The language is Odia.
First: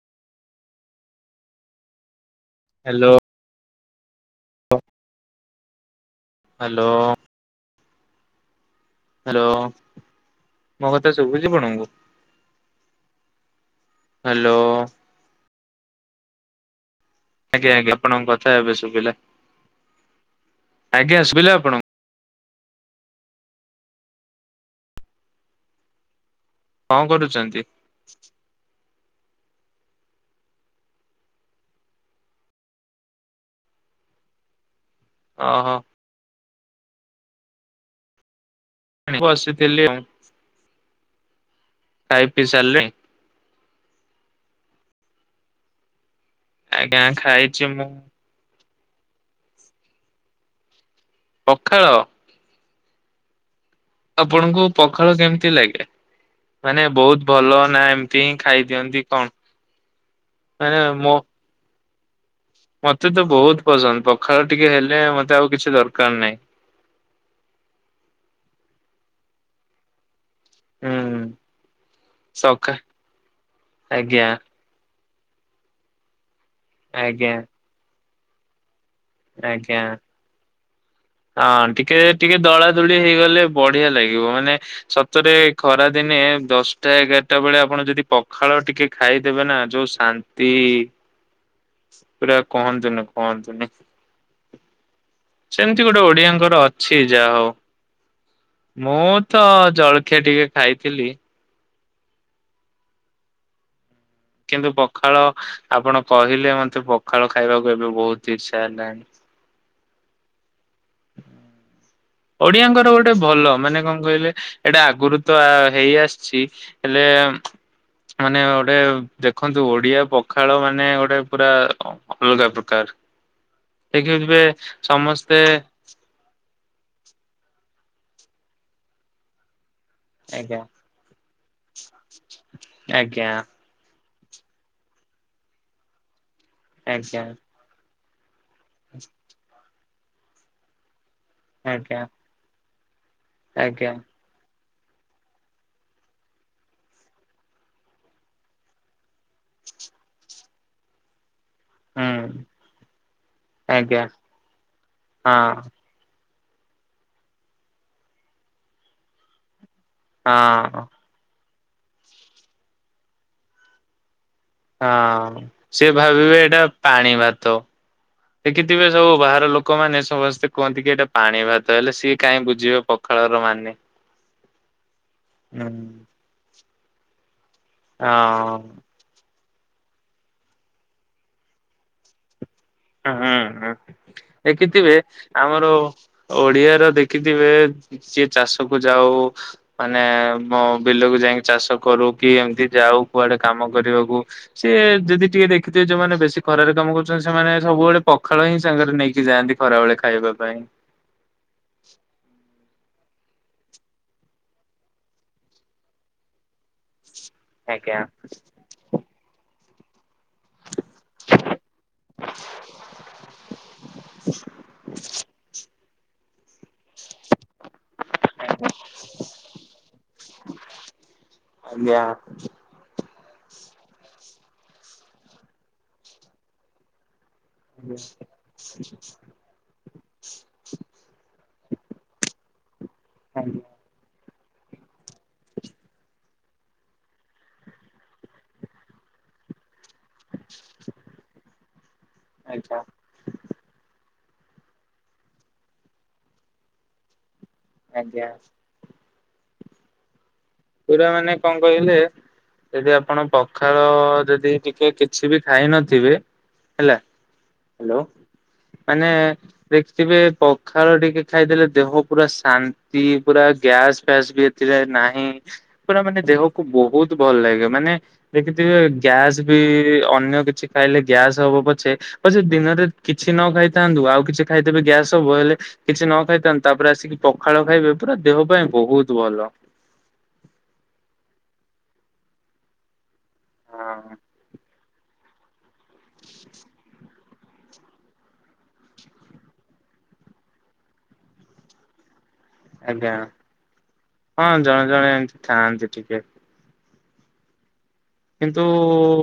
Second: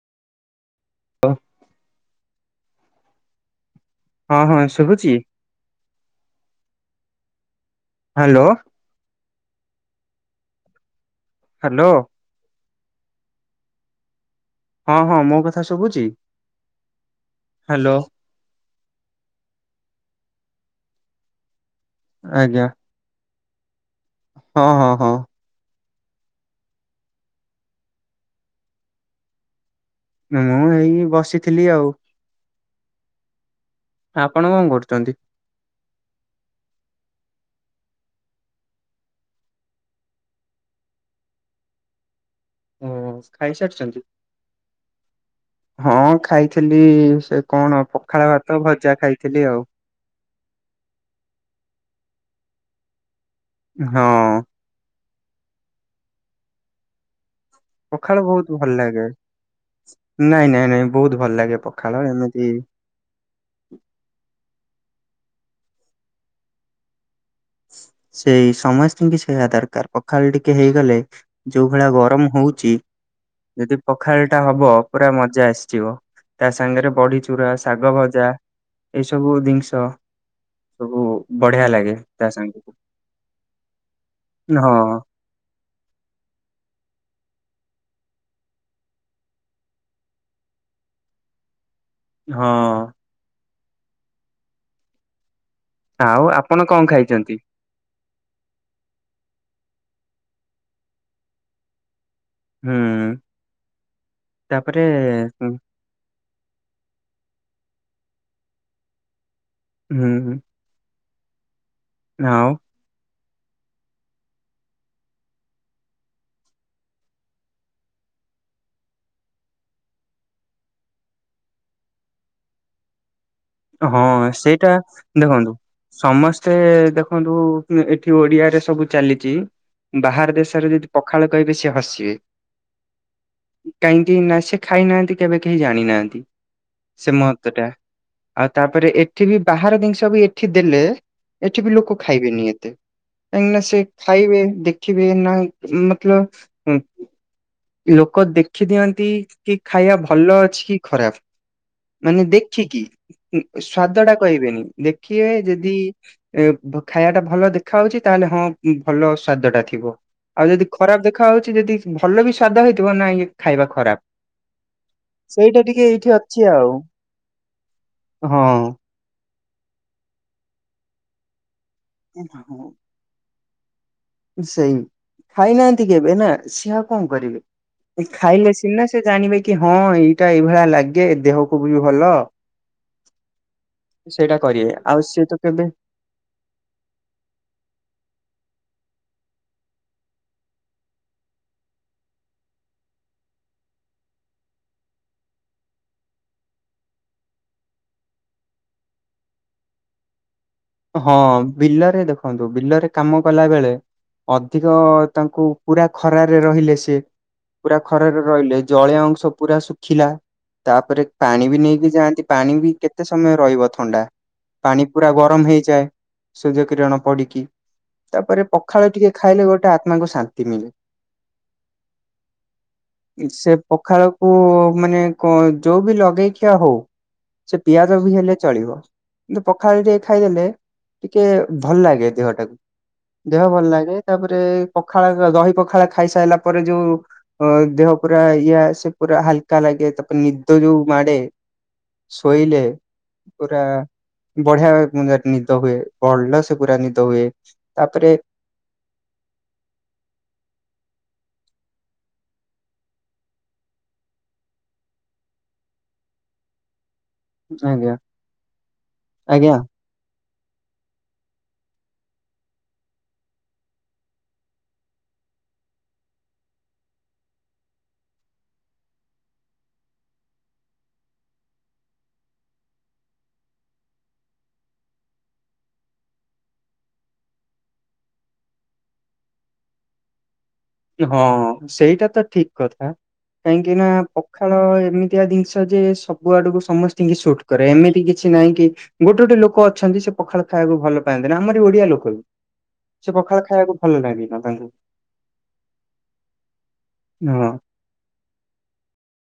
ଓ। ହାଲୋ। ହଁ ହଁ ଶୁବୁଚି? ହାଲୋ। ହାଲୋ। ହାଲୋ ମୋ କଥା ସୁବୁଚି ହ୍ୟାଲୋ ଆପଣଙ୍କୁୁ? ହାଲୋ। ହଁ ହଁ ମୋ କଥା ସବୁଚି? ଆଜ୍ଞା ଆଜ୍ଞା ଆପଣଙ୍କ କଥା ଏବେ ସୁବିଲା ଆଜ୍ଞା ସୁବିଲା ଆପଣଙ୍କୁ ଆଜ୍ଞା। ହଁ ହଁ ହଁ। କଣ କରୁଚନ୍ତି? ମୁଁ ଏଇ ବସିଥିଲି ଆଉ। ଆପଣ କଣ କରୁ ଅହ। ବସିଥିଲି ଆଉ। ଖାଇ ପିଇ ସାରିଲେଣି? ଓ ଖାଇସାରିଚନ୍ତି ହଁ ଖାଇଥିଲି ଆଜ୍ଞା ସେ ଖାଇଛି କଣ ମୁଁ ପଖାଳ ଭାତ ଭଜା ଖାଇଥିଲି ଆଉ। ପଖାଳ। ହଁ ଆପଣଙ୍କୁ ପଖାଳ କେମତି ଲାଗେ ମାନେ ବହୁତ ଭଲ ନା ଏମିତି ପଖାଳ ହିଁ ବହୁତ ଖାଇ ଭଲ ଦିଅନ୍ତି ଲାଗେ କଣ? ନାଇଁ ନାଇଁ ମାନେ ନାଇଁ ମୋ ବହୁତ ଭଲ ଲାଗେ ପଖାଳ ଏମିତ ମତେ ତ ବହୁତ ପସନ୍ଦ ପଖାଳ ଟିକେ ହେଲେ ମତେ ଆଉ କିଛି ଦରକାର ନାହିଁ। ସେଇ ସମସ୍ତିଙ୍କି ସେୟା ଦରକାର ପଖାଳ ଟି କେ ହେଇଗଲେ ହୁଁ ଯୋଉ ଭଳିଆ ଗରମ ହଉଚି ସକା ଯଦି ପଖାଳ ଆଜ୍ଞା ଟା ହବ। ପୁରା ମଜା ଆସିଯିବ ତା ସାଙ୍ଗରେ ବଢ଼ି ଆଜ୍ଞା ଚୁରା, ଶାଗ ଭଜା। ଏଇ ସବୁ ଜିନିଷ ଆଜ୍ଞା। ସବୁ ହଁ ବଢିଆ ଲାଗେ। ଟିକେ ତା ଟିକେ ଦଳା ସାଙ୍ଗକୁ ଦୁଳି ହେଇଗଲେ ବଢିଆ ଲାଗିବ ମାନେ ହଁ ସତରେ ଖରା ଦିନେ ଦଶଟା ଏଗା ଟା ବେଳେ ଆପଣ ଯଦି ପଖାଳ ଟିକେ ଖାଇଦେବେ ନା ଯୋଉ ଶାନ୍ତି। ପୁରା ହଁ କହନ୍ତୁନି କହନ୍ତୁନି। ସେମତି ଗୋଟେ ଆଉ ଆପଣ ଓଡିଆଙ୍କର କଣ ଅଛି ଯାହା ଖାଇଛନ୍ତି? ହଉ ମୁଁ ତ ଜଳ ଖିଆ ଟିକେ ଖାଇଥିଲି। ହୁଁ ଉଁ। କିନ୍ତୁ ପଖାଳ ଆପଣ କହିଲେ ମତେ ପଖାଳ ଖାଇବାକୁ ଏବେ ବହୁତ ଇଚ୍ଛା ହେଲାଣି। ହୁଁ ହୁଁ । ଓଡିଆଙ୍କର ଗୋ ଟେ ଭଲ ମାନେ କଅଁ କଇଲେ ଏଇଟା ଆଗରୁ ତ ହେଇ ଆସିଚି ହେଲେ ମାନେ ଗୋଟେ ଦେଖନ୍ତୁ ଓଡିଆ ପଖାଳ ମାନେ ଗୋଟେ ପୁରା ଅଲଗା ପ୍ରକାର। ହଁ ଦେଖିବେ ସେଇଟା ସମସ୍ତେ ଦେଖନ୍ତୁ ସମସ୍ତେ ଦେ ଦେଖନ୍ତୁ ଏଠି ଓଡିଆରେ ସବୁ ଚାଲିଚି ବାହାର ଆଜ୍ଞା ଦେଶରେ ଯଦି ପଖାଳ କଇବେ ସିଏ ହସିିବେ। ଆଜ୍ଞା। କି ନାଇଁ ସେ ଖାଇନାହାନ୍ତି କେବେ କେହି ଜାଣିନାହାନ୍ତି ସେ ଆଜ୍ଞା ମହତ୍ୱଟା। ଆଉ ତାପରେ ଏଠି ବି ବାହାର ଜିନିଷ ବି ଏଠି ଦେଲେ ଏଠି ବି ଆଜ୍ଞା ଲୋକ ଖାଇବେନି ଏତେ। କାହିଁକି ନା ସେ ଆଜ୍ଞା ଖାଇବେ ଦେଖିବେ ନାଇଁ ମତଲବ ଲୋକ ଦେଖି ଦିଅନ୍ତି କି ଖାଇବା ଭଲ ଅଛି କି ଖରାପ। ମାନେ ହୁଁ ଦେଖିକି ଆଜ୍ଞା ସ୍ଵାଦଟା କହିବେନି ଦେଖିବେ ହଁ ଯଦି ଏ ଖାଇବାଟା ଭଲ ଦେଖାହଉଛି ତାହେଲେ ହଁ ଭଲ ସ୍ଵାଦ ଟା ଥିବ। ଆଉ ଯଦି ହଁ ଖରାପ ଦେଖାହଉଛି ଯଦି ଭଲ ବି ସ୍ଵାଦ ହେଇଥିବ ନାଇଁ ଏ ଖାଇବା ଖରାପ। ହଁ ସେଇଟା ଟିକେ ସେ ଏଇଠି ଭାବିବେ ଅଛି ଏଇଟା ଆଉ। ପାଣି ଭାତ। ହଁ। ଦେଖିଥିବେ ସବୁ ବାହାର ଲୋକ ଲୋକମାନୋନ ସମସ୍ତେ କୁହନ୍ତି କି ଏଇଟା ପାଣି ଭାତ ହେଲେ ସିଏ କାଇଁ ହଁ। ବୁଝିବେ ପଖାଳର ମାନେ। ସେଇ ହୁଁ ଖାଇନାହାନ୍ତି କେବେ ନା ସିଏ ଆଉ କଣ କରିବେ? ମୁଁ କହିଲି ଖାଇଲେ ସିନା ହଁ ସେ ଜାଣିବେ କି ହଁ ଏଇଟା ଏଇ ଭଳିଆ ଲାଗେ ଦେହକୁ ବି ଭଲ। ହୁଁ ହୁଁ ସେଇଟା କରିବେ ଦେଖିଥିବେ, ଆଉ ସିଏ ତ କେବେ ଆମର ଓଡିଆର ଦେଖିଥିବ ସିଏ ଚାଷ କୁ ଯାଉ ମାନେ ମୋ ବିଲକୁ ଯାଇଁକି ଚାଷ କରୁ କି ଏମତି ଯାଉ କୁଆଡେ କାମ କାମ କରିବାକୁ ସିଏ ଯଦି ଟିକେ ଦେଖିଥିବେ, ଯୋଉମାନେ ବେଶୀ ଖରାରେ କାମ କରୁଛନ୍ତି ସେମାନେ ସବୁବେଳେ ପଖାଳ ହିଁ ସାଙ୍ଗରେ ନେଇକି ଯାଆନ୍ତି ଖରାବେଳେ ଖାଇବାକୁ। ହଁ ବିଲରେ ଦେଖନ୍ତୁ, ବିଲରେ କାମ କଲା ବେଳେ ଅଧିକ ତାଙ୍କୁ ପୁରା ଖରରେ ରହିଲେ ସିଏ ପୁରା ଆଜ୍ଞା ଖରାରେ ରହିଲେ ଜଲୀୟ ଅଂଶ ପୁରା ଶୁଖିଲା। ତାପରେ ପାଣି ବି ନେଇକି ଯାଆନ୍ତି ପାଣି ବି କେତେ ସମୟ ରହିବ ଥଣ୍ଡା। ପାଣି ପୁରା ଗରମ ହେଇଯାଏ ସୂର୍ଯ୍ୟ କିରଣ ପଡିକି ତାପରେ ପଖାଳ ଟିକେ ଖାଇଲେ ଗୋଟେ ଆତ୍ମାକୁ ଶାନ୍ତି ମିଳେ। ଆଜ୍ଞା। ସେ ପଖାଳକୁ ମାନେ କଁ ଯୋଉ ବି ଲଗେଇ ଖିଆ ହଉ ସେ ପିଆଜ ବି ହେଲେ ଚଳିବ କିନ୍ତୁ ପଖାଳ ଟିକେ ଖାଇଦେଲେ ଟିକେ ଭଲ ଲାଗେ ଦେହଟାକୁ ଦେହ ଭଲ ଆଜ୍ଞା ଲାଗେ ତାପରେ ପଖାଳ ଦହି ପଖାଳ ଖାଇସାଇଲା ପରେ ଯୋଉ ଅ ଦେହ ପୁରା ଇଏ ଆସେ ପୁରା ହାଲକା ଲାଗେ। ତାପରେ ନିଦ ଯୋଉ ମାଡେ ଶୋଇଲେ ପୁରା ବଢିଆ ନିଦ ହୁଏ ଭଲସେ ପୁରା ନିଦ ହୁଏ। ତାପରେ ଆଜ୍ଞା। ପୁରା ମାନେ କଣ କହିଲେ? ଯଦି ଆପଣ ପଖାଳ ଯଦି ଟିକେ କିଛି ବି ଖାଇ ନଥିବେ ହେଲା ଆଜ୍ଞା ହାଲୋ ମାନେ ଆଜ୍ଞା। ଦେଖିଥିବେ ପଖାଳ ଟିକେ ଖାଇଦେଲେ ଦେହ ପୁରା ଶାନ୍ତି ପୁରା ଗ୍ୟାସ ଫ୍ୟାସ ବି ଏଥିରେ ନାହିଁ। ପୁରା ମାନେ ଦେହକୁ ବହୁତ ଭଲ ଲାଗେ ମାନେ ଦେଖିଥିବେ ଗ୍ୟାସ ବି ଅନ୍ୟ କିଛି ଖାଇଲେ ଗ୍ୟାସ୍ ହବ ପଛେ ପଛେ ଦିନରେ କିଛି ନ ଖାଇଥାନ୍ତୁ ଆଉ କିଛି ଖାଇଦେବେ ଗ୍ୟାସ ହବ ହେଲେ କିଛି ନ ଖାଇଥାଆନ୍ତୁ ତା ତାପରେ ଆସିକି ପଖାଳ ଖାଇବେ ପୁରା ଦେହ ପାଇଁ ବହୁତ ଭଲ। ହଁ ସେଇଟା ତ ଠିକ କଥା। କାହିଁକି ନା, ହଁ ପଖାଳ ଏମିତିଆ ଦିନିଷ ଯେ ସବୁ ଆଡକୁ ସମସ୍ତିଙ୍କି ସୁଟ୍ କରେ ଏମିତି କିଛି କି ନାହିଁ କି ଗୋଟେ ଗୋଟେ ଲୋକ ଅଛନ୍ତି ସେ ପଖାଳ ଖାଇବାକୁ ଭଲ ପାଆନ୍ତିନି ଆମର ଓଡିଆ ଲୋକ ବି ସେ ଆଜ୍ଞା ପଖାଳ ଖାଇବାକୁ ଭଲ ଲାଗିନା ତାଙ୍କୁ। ଥାନ୍ତି ଟିକେ ହଁ। କିନ୍ତୁ